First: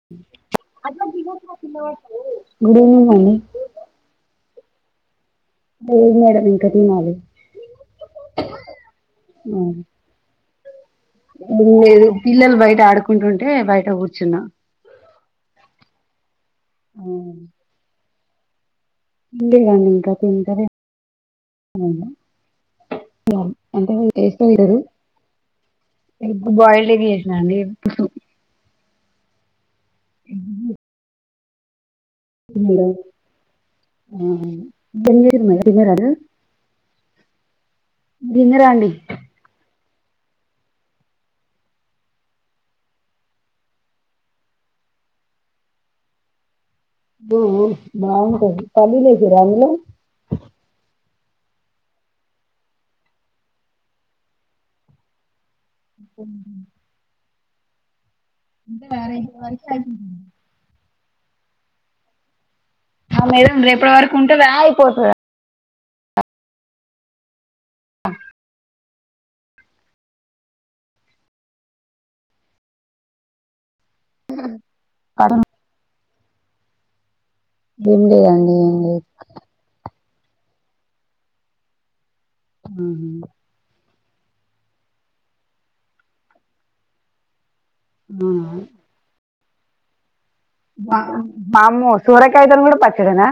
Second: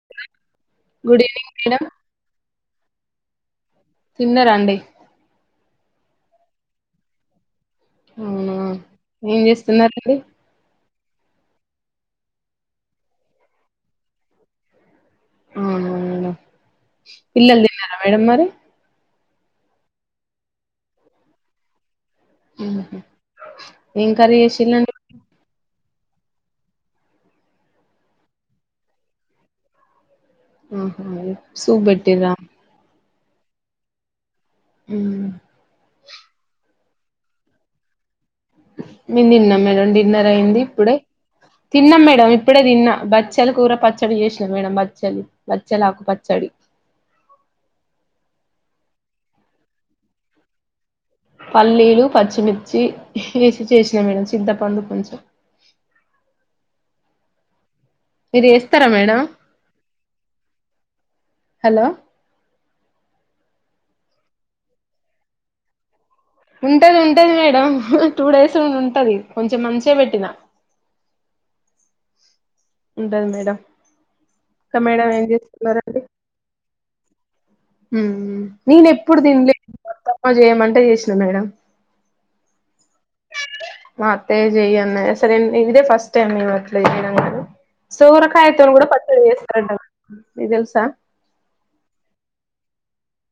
[inaudible] Evening good madam evening మండి తిన్నరండి లేదు మేడం ఇంకా తినాలి అవునా ఏం చేస్తున్నారండి ఏం లేదు పిల్లలు బయట ఆడుకుంటుంటే బయట కూర్చున్నా అవునా మేడం పిల్లలు తిన్నారా మేడం మరి ఉంది గండి ఇంకా తింటారే ఊహూ ఏం [unintelligible] [inaudible] ఎ కర్రీ చేసిల్లండి ఎగ్ బాయిల్డ్ ఎగ్ చేసిన అండి [unintelligible] ఇ ఆహ అ సూప్ బెట్టిర్రా ఆహా మ్మ్ [inaudible] తిన్నరారా గీన్నరాండి మేము తిన్నాం మేడం డిన్నర్ అయింది ఇప్పుడే తిన్నాం మేడం ఇప్పుడే తిన్నా బచ్చలు కూర పచ్చడి చేసిన మేడం బచ్చలీ బచ్చెలాకు పచ్చడి అబ్బో బాగుంటది పల్లీలేసరా అందులో పల్లీలు, పచ్చిమిర్చి వేసి చేసినా మేడం చింతపండు కొంచెం [inaudible] మీరు చేస్తారా మేడం [inaudible] హలో ఆ మేడం రేపటి వరకు ఉంటదా అయిపోతదా ఉంటది ఉంటది మేడం టూ డేస్ ఉంటది కొంచెం మంచిగా పెట్టినా ఉంటది మేడం ఇంకా మేడం ఏం చేసుకున్నారండి ఏం ఉహు లేదండి ఏం నేన్ ఎప్పుడు తింలే మా పప్పా చేయమంటే చేసినా మేడం ఉ మా అత్తే చెయ్యన్న సరే ఇదిదే ఫస్ట్ టైమ్ నే అట్లే చేయడం కానీ సోరకాయతోని కూడా పచ్చడ చేస్తారంటారా వామ్మో సొరకాయతోని కూడా పచ్చిడనా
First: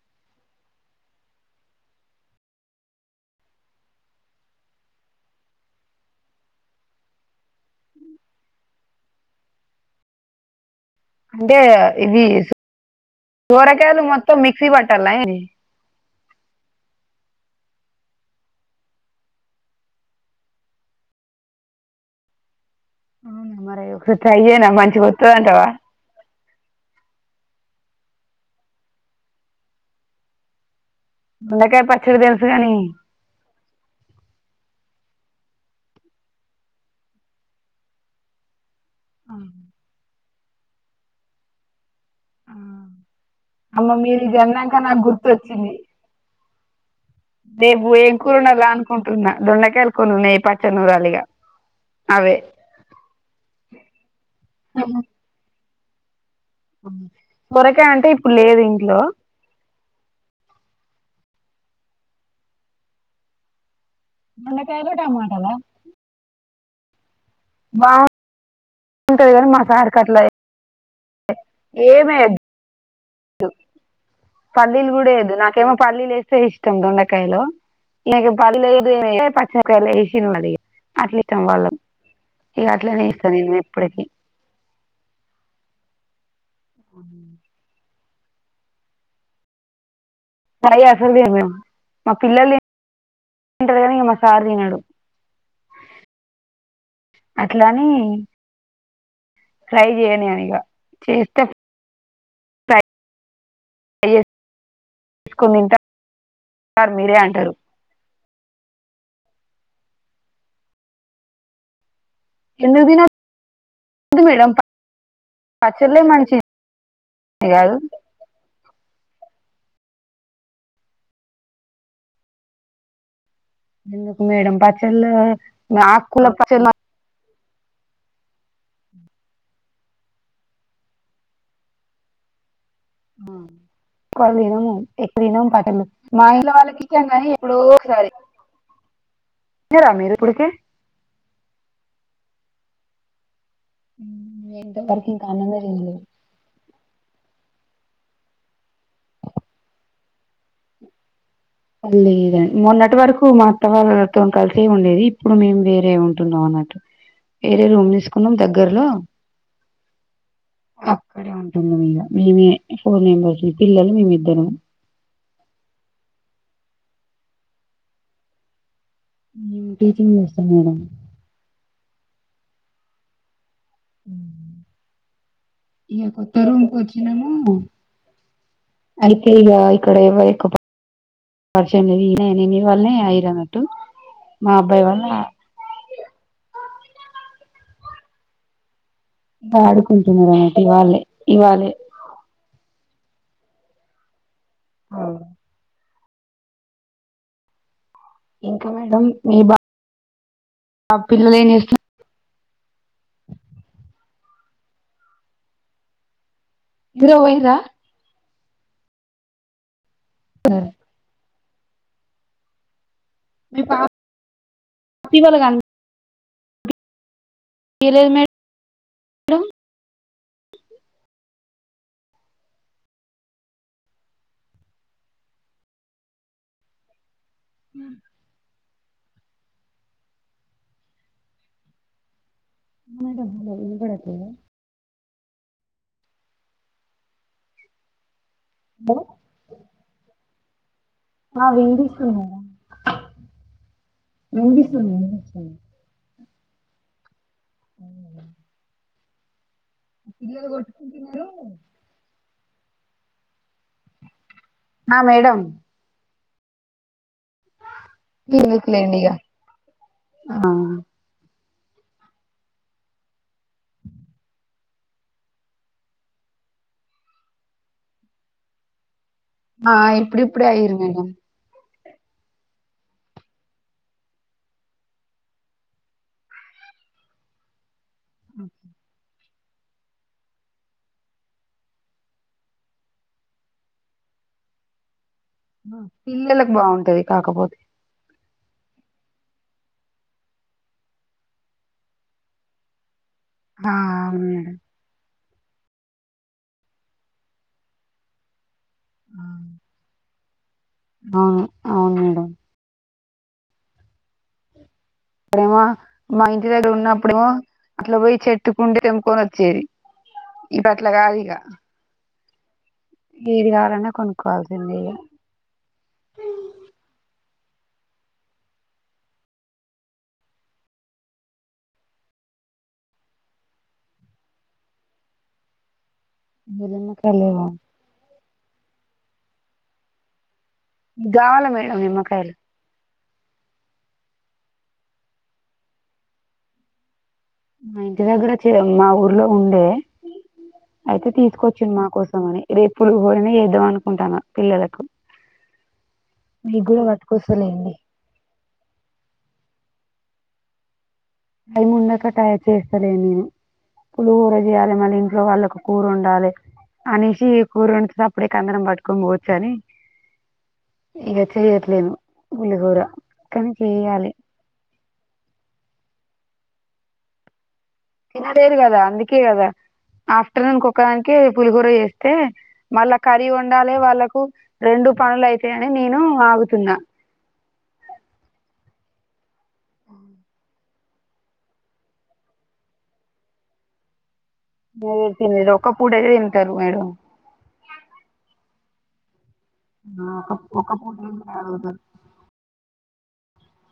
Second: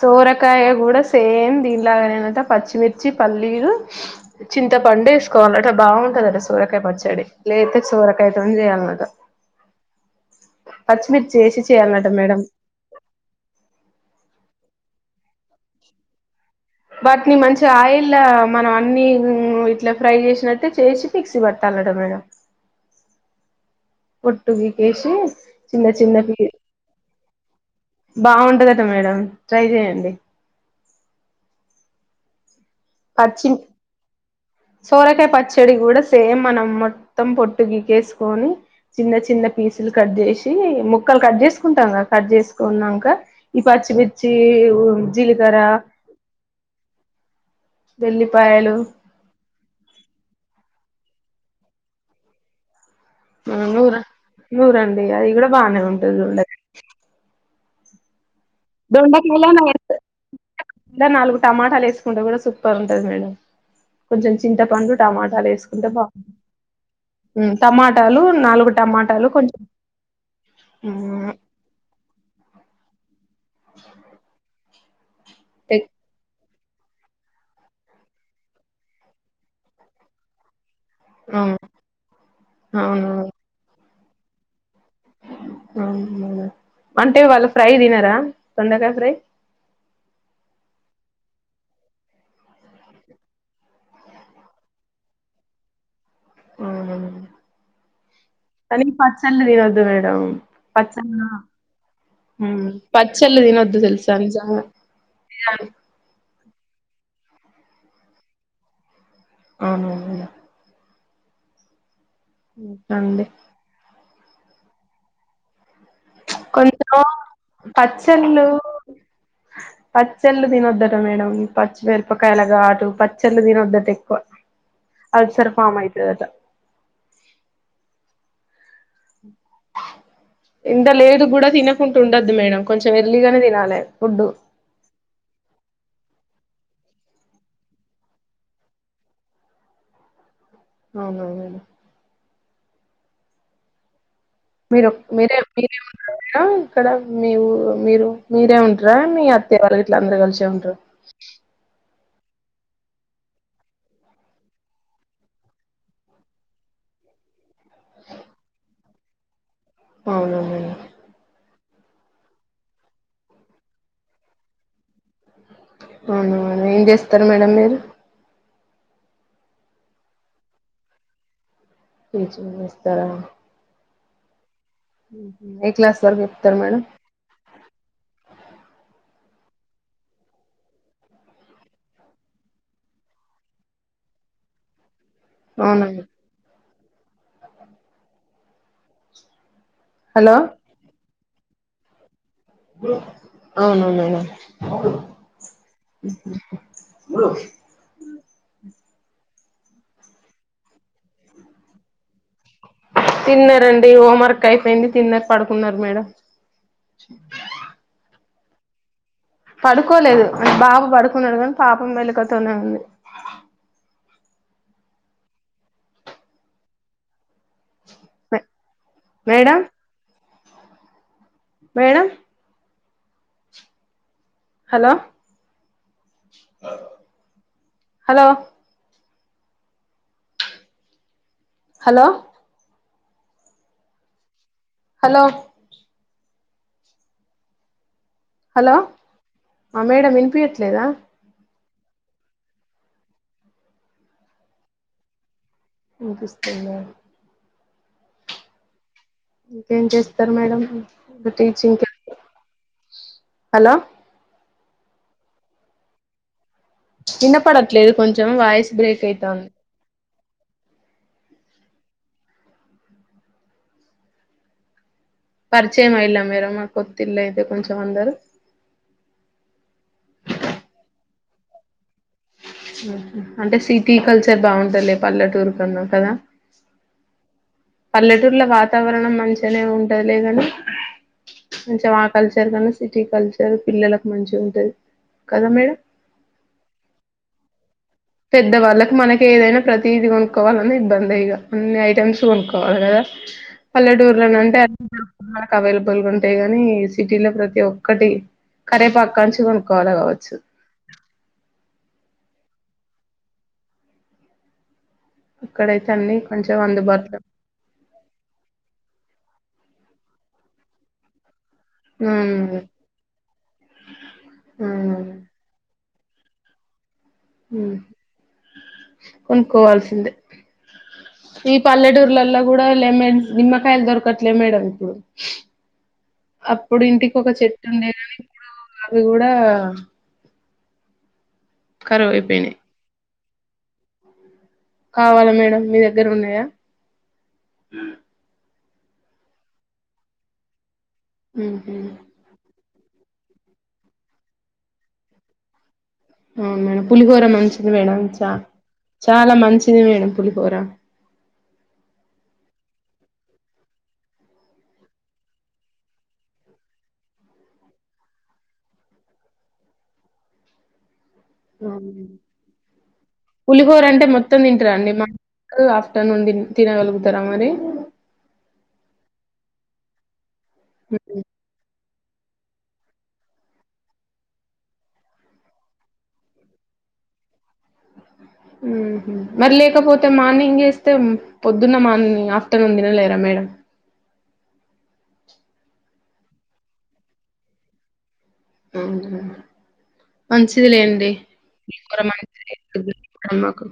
సోరకాయ కూడా సేమ్ దినిలాగానేనట పచ్చిమిర్చి పల్లీలు చింత పండు ఎసుకోవాలట బాగుంటదటా సోరకాయ పచ్చడి లేత సోరకాయతోని చేయాలన్నట పచ్చిమిర్చి ఎసి చేయాలన్నట మేడం సొరకాయలు మొత్తం మిక్సీ బట్టలన్న వాటిని మంచిగా ఆయిల్ మనం అన్ని ఉం ఇట్లా ఫ్రై చేసినట్టే చేసి మిక్సి బట్టాలటా మేడం అవును మరి ఒకసారి ట్రై పొట్టు చేయనా పీకేసి మంచిగతాది అంటావా చిన్న చిన్న బీ బాగుంటదట మేడం ట్రై చెయండి దొండకాయ పచ్చడ తెలుసుగాని పచ్చిమ్ సోరకాయ పచ్చడి కూడా సేమ్ మనం మొత్తం పొట్టు గికేసుకొని చిన్న చిన్న పీసులు కట్ చేసి ముక్కలు కట్ చేసుకుంటాం కదా కట్ చేసుకున్నాక ఈ అమ్మ మీరు పచ్చిమిర్చి ఇది అన్నాక ఉ నాకు జీలకర్ర దేవు ఏం కూరునల్ వెల్లిపాయలు అనుకుంట న్నా దొండకాయలు కొన్ని ఉన్నాయి పచ్చడి నూరాలిగా అవే నూర నూరండి అది కూడా బాగానే ఉంటది దొండ సొరకాయ అంటే ఇప్పుడు లేదు ఇం దొండకాయలా [inaudible] నాలుగు టమాటాలు వేసుకుంటే కూడా సూపర్ ఉంటది మేడం కొంచెం దొండకాయలు చింతపండు టమాటాలు టమాటాలా వేసుకుంటే బాగుం బాగుంటది టమాటాలు నాలుగు టమాటా టాలు కానీ మా కొంచం ఉమ్ ఏమేయ్యద్దు పల్లీలు కూడా వెయ్యద్దు నాకేమో ఎక్ పల్లీలు ఎస్తే ఇష్ ష్టం దొండకాయలో ఈయనకు పల్లీలు వెయ్యద్దు ఏమయ్యద్దు పచ్చిమిరపకాయలు వేసిిన మది అట్లా ఆ ఇష్టాం వాళ్ళకు ఇక అట్లనే అవును ఇస్తాను నేను ఎప్పటికి అవున అంటే వాళ్ళు ఫ్రై తినారా దొండకాయ ఫ్రై ఫ్రై అసలు దినరు మా పిల్లలు తింటారు కానీ ఇంగ మా సార్ తినడు అవునా అట్లా అని కానీ పచ్చల్లుతినద్దు ఫ్రై మేడం చేయను నేను ఇక పచ్చలా చేస్తే హ్మ్ ఫ్రై పచ్చల్ దినద్దు తెల్సా నిజాంగా సార్ మీరే అంటారు అవునవును మేడమ్ అండి ఎందుకుదినదు మేడం పచ్చలే మంచి కొంచం పచ్చళ్ళు పచ్చళ్ళు తినొద్దట మేడం పచ్చిమిరపకాయల గాటు పచ్చళ్ళు తిన ద్దు అట ఎక్కువ ఎందుకు మేడం పచ్చళ్ళు అల్సర్ ఫామ్ అయితదట ఆకుకూర పచ్చళ్ళు ఇంత లేదు కూడా తినకుండా ఉండదు మేడం కొంచెం ఎర్లీగానే తినాలె ఎక్కువ ఫుడ్డు తినము ఎక్కువ తినం పటలు మా ఇంట్లో వాళ్ళకి ఇష్టం గానీ ఎప్పుడో ఒకసారి వెళ్ళారా మీరు ఉప్పుడుకే అవునవును ఎల్ల ఇంత మీరు వరకు ఇంకా మీరేం అన్నమే తినలేదు మీరేమన్నారు ఆ ఇక్కడ మీఊ మీరు మీరే ఉంట్ర మీ అత్తయ్య వాళ్ళు గిట్లా అందరు కలిసే ఉంట్ర లేదండి మొన్నటి వరకు మాఅత్త వాళ్ళతోం కలిసే ఉండేది ఇప్పుడు మేం వేరే ఉంటున్నాం అన్నట్ వేరే రూమ్ తీసుకున్నాం దగ్గరలో అవున మేడం అక్కడే ఉంటున్న మీగా మేమే ఫోర్ నెంబర్స్ పిల్లలు మేమిద్దరం అవునవును ఏం చేస్తారు మేడం మీరు నేన్ టీచింగ్ చేస్తాం మేడం టీచింగ్ చేస్తారా ఊ ఏ క్లాస్ ఇగ వరకు చెప్తారు కొత్తరుం మేడం కోచ్చినము అయితే ఇగ ఇక్కడ ఎవరేకూవా పన్ పరిచయం లేదు ఈయనే మీ వాళ్ళనే అయిరన్నట్టు మా అబ్బాయి వాళ్ళ అవునా అండి ఇంకా ఆడుకుంటున్నారు హలో అన్నమాట ఇవాళే ఇవాళే అవునవున ఇక ఇంకా మేడం మీ బా పిల్లలేం చేస్తున్నా తిన్నారండి హోంవర్క్ అయిపోయింది తిన్నార్ పడుకున్నారు మేడం నిద్రపోయిర్రా పడుకోలేదు అంట బాబు పడుకున్నాడు కానీ పాపం మెళకతోనే ఉంది మీ పా ఫీవల్గాల్ ఇయ్ లేద్ మేడ్ మేడం మేడం హలో ఆ హలో హలో మేడం హలో వినపడట్లేదా హలో హలో ఆ మేడం వినిపియట్లేదా ఆ వినిపిస్తుంది మేడం వినిపిస్తుంది వినిపిస్తుంది వినిపిస్తుంద అవున్ మేడం ఇంకేం చేస్తారు మేడం టీచింగ్ హలో ఆ మేడం వినపడట్లేదు కొంచెం వాయిస్ బ్రేక్ అయితంది ఆ అ పరిచయం అయిలా మేడం మా కొత్తిళ్ల్ళ అయితే కొంచెం అందరు ఆ ఇప్పుడిప్పుడే ఆయీరు మేడం అంటే సిటీ కల్చర్ బాగుంటలే పల్లెటూరు కన్నా కదా పల్లెటూర్ల వాతావరణం మంచిగనే ఉంటద్ లే గాని మంచిగ ఆ కల్చర్ కన్నా సిటీ కల్చర్ పిల్లలకు మంచిగా ఉంటది కదా మేడం ఇంగ పిల్లలలకు బాగుంటది కాకపోతే పెద్దవాళ్ళకి మనకేదైనా ప్రతీది కొనుకొవలన్న ఇబ్బందేయిగ, అన్ని ఐటెమ్స్ కొనుక్కోవాల కదా? ఆ అవును మేడం పల్లెటూర్లనున్టే [inaudible] కవేలబుల్గుంటయ్ గాని సిటీలో ప్రతి ఒక్కటి కరేపాక్ కాన్చి కొనుక్కోవాల గావచ్చు అవును అవున్మేడం ప్పుడేమో అక్కడైతే అన్ని మా ఇంటి కొంచెం దెగ్గర ఉన్నప్పుడూ అందుబాటులో అట్లా పోయి చెట్టుకుండే తెంపుకొనొచ్చి ఇప్ అట్లా కాదిగ హు మ్ ఏది కావాలన్నా కొనుక్కోవాల్సిందేయిగా ఉమ్ హు కొనుక్కోవాల్సిందే ఈ పల్లెటూర్లల్ల కూడా లెమన్స్, నిమ్మకాయల్ దొరకట్లే మేడం ఇప్పుడు. అప్పుడు మీరున్న ఇంటికోక కలేవా చెట్టున్డే గాని ఇప్పుడు అవి కూడా. గావాల్ల మేడం కరువు నిమ్మకాయలు అయిపోయినాయి కావాలా మేడ మీ దెగ్గరున్నాయా మా ఇంటి దెగ్గర చే మా ఊర్లో ఉండే, అయితే ఉహు తీసుకొచ్చిన్ మా కోసం అని. రేప్ పులిహొరన్న ఏద్దాం అనుకుంటాన్న పిల్లలకు మీకు కూడా అవున్మేడం పులిహోర మంచిది పట్టుకొస్తలేండి మేడం, చ చాలా మంచిది మేడం పులిహోర. టైం మున్డక టై చేస్తలే నేను పులిహోర జేయాలే మల్లి ఇంట్లో వాళ్లకు కూరొన్డాలె అనేసి ఇగ్ కూరోన్డుతే సప్పుడేక, అందరం పట్టుకొన్పోవచ్చని ఇగ. చేయట్లేను అవును గుల్లిహొరా కానీ చేయ్యాలి త్తం తింటారాన్డి మా [inaudible] ఆఫ్టర్నూన్ తిన్ తినగలుగుతరా మరి తినలేేరు కదా అందుకే కదా ఆఫ్టర్నూన్ కొక్కదాన్కే పులిహోర ఎ [unintelligible] తే మళ్ళా కర్రీ వండాలే వాళ్లకు, రెండు పనులైతయని నేను ఆగుతున్నా. ఉహు మరి లేకపోతే మార్నింగ్ జేస్తే పొద్దున్న మార్ని ఆఫ్టర్నూన్ దినలేరా మేడం [unintelligible] తిన్లే [unintelligible] ఒక్క పూటైతే తింటరు మేడం అవు [unintelligible] ఒక మంచిది ఒక పూట లేండి తింటారు. [inaudible] మన్ [inaudible] మాకు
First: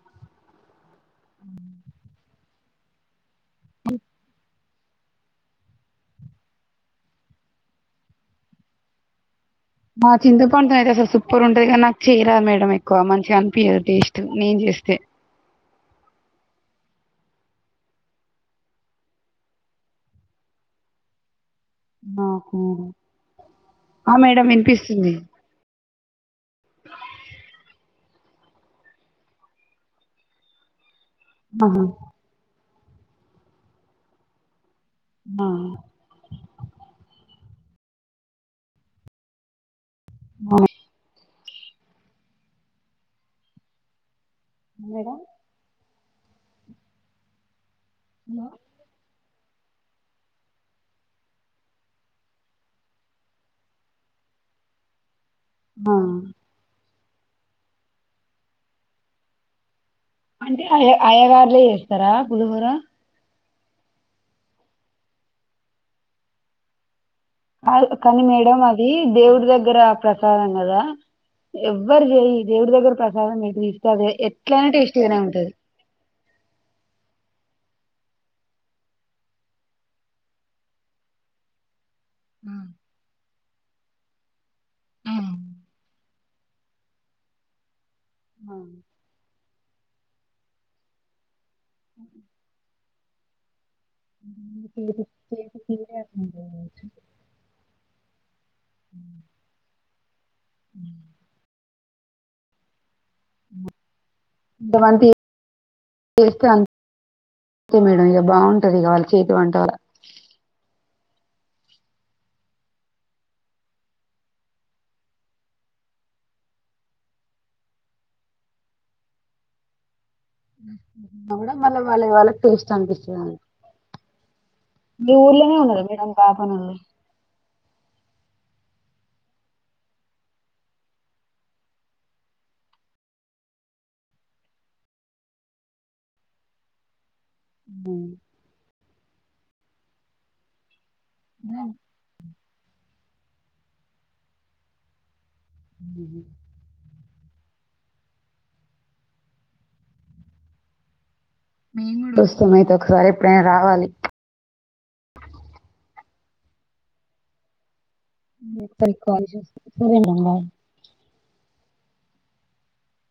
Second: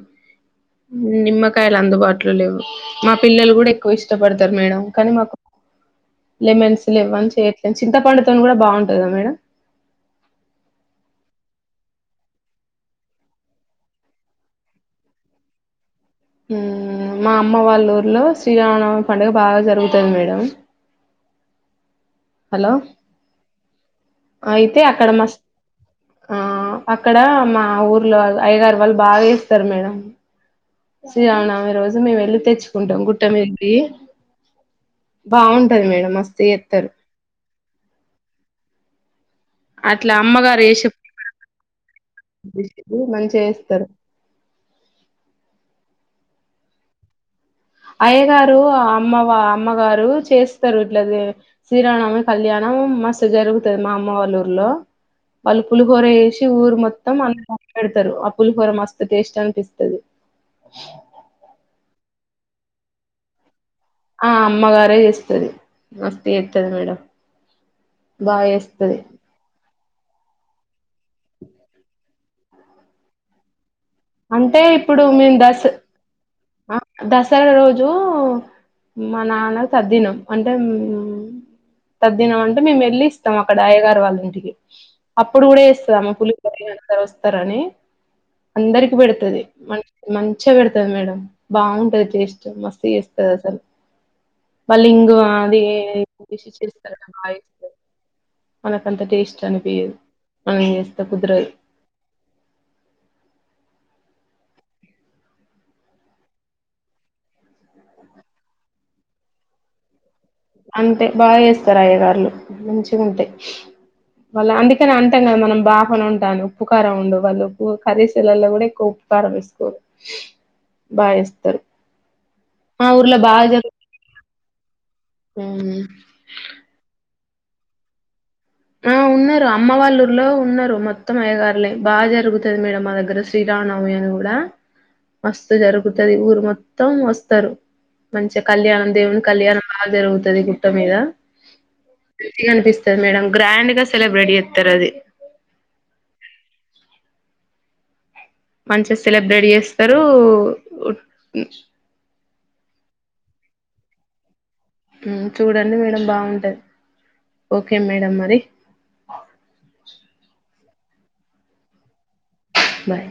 నిమ్మకాయలు అందుబాట్లో లేవ్. మా పిల్లలు కూడా ఎక్కువ్ ఇష్టపడతర్ మేడం కానీ మా [unintelligible] లెమన్స్సు లెవ్వని చె, [unintelligible] చింతపండుతోన్ కూడా బావున్టది కదా మేడం. మా చింత పంన్తో అయితే అసల్ సూపరూన్టది కానీ, నాక్ చెయ్యరాదు మేడం ఎక్కువ మంచిగన్పియ్యదు టెస్టు నేన్ జేస్తే. మ్ మా అమ్మ వాల్లూర్ల్లో శ్రీరామా నవమి పండుగ బాగా జరుగుతది మేడం. హలో ఆ మేడం అయితే అక్కడ వినిపిస్తుంది మస్ ఆ అక్కడ మా ఊర్లో [unintelligible] అయ్యగరు వాళ్ళు బాగ జేస్తారు మేడం. శ్రీరామానవమి ఆహా రోజు మేమ్వెళ్లి తెచ్చుకుంటాం గుట్ట మీద్ది ఆ బాగుంటది మేడం మస్త్ ఏత్తరు అట్లా అమ్మగారీ ఎస్సు [inaudible] మంచిగ చేస్తారు మేడం అయ్యగారు అమ్మవ అమ్మగారు చేస్తారు ఇట్లది శ్రీరామానవమి కళ్యాణం మస్తు జరుగుతది మా అమ్మ వాల్లూర్లో వళ్ళు ఆ పులిహోర ఎసి ఊరు మొత్తం, అ [unintelligible] పెడతారు ఆ పులిహోర మస్తు టేస్ట్ అనిపిస్తది. అంటే అయ అయ్యగారులే చేస్తారా పులిహోర ఆ అమ్మగారే చేస్తది మస్త్ చేస్తది మేడం కానీ బాగా మేడం అది చేస్తది దేవుడి దగ్గర ప్రసాదం కదా ఎవ్వరు చేయి దేవుడి దగ్గర ప్రసాదం ఎ అదే అంటే ఎట్లానా ఇప్పుడు టేస్టిగానే మేము ఉంటది దస ఆ దసరా రోజు మా నాన్న తద్దినం అంటే తద్దినం అంటే మేము వెళ్ళి తం అక్కడ ఆయగారు వాళ్ళింటికి అప్పుడు కూడా చేస్తా అమ్మ పులిహోర ఎవరైనా వస్తారని అందరికి పెడుతది మ మంచిగా పెడతది మేడం బాగుంటది టేస్ట్ మస్తు చేస్తు చేస్తదసలు మళ్ళీ చేతి ఇంగువ చేతి అవి తీరే అట్లా బాగా ఉంటుంది. చేస్తాడి [inaudible] మనకంత టేస్ట్ అనిపీయదు మనం చేస్తే కుదరదు ఎంత మంచి [inaudible] చేసాను అంతే మేడం ఇక బాగుంటది ఇగా వాళ చేతి వంట అంతే బాగా చేస్తారు అయ్యగార్లు మంచిగుంటయి వాళ్ళ అందుకని అంటం కదా మనం బాగానే ఉంటాను ఉప్పు కార ఉండు వాళ్ళు కరీసు లలో కూడా ఎక్కువ కరం వేసుకోరు బాగా ఉన్నా కూడా చేస్తారు మళ్ళీ వాళ్ళ వాళ్ళకి టేస్ట్ మా ఊర్లో అనిపిస్తుంది అని. బాగా జరుగు మీ ఊర్లోనే ఉన్నారు మేడం అయ్యగారు ఆ ఉన్నారు అమ్మ వాళ్ళుర్లో ఉన్నారు మొత్తం అయ్యగారులే బాగా జరుగుతది మేడం మా దగ్గర శ్రీరామనవమి అని కూడా మాస్తు జరుగుతది ఊరు మొత్తం వస్తారు ఉ మంచిగా కళ్యాణం దేవుని కళ్యాణం బాగా జరుగుతది గుట్ట మీద ఉ మంచిగా అనిపిస్తది మేడం గ్రాండ్ గా సెలబ్రెట్ చేస్తారు అది ఉహు మంచిగా సెలబ్రేట్ చేస్తారు మేము కూడా వస్తాం అయితే ఒకసారి ఎప్పుడైనా రావాలి చూడండి మేడం బాగుంటది ఓకే మేడం మరి తర్వాత కాల్ చేస్తా సరే మేడం బాయ్ బాయ్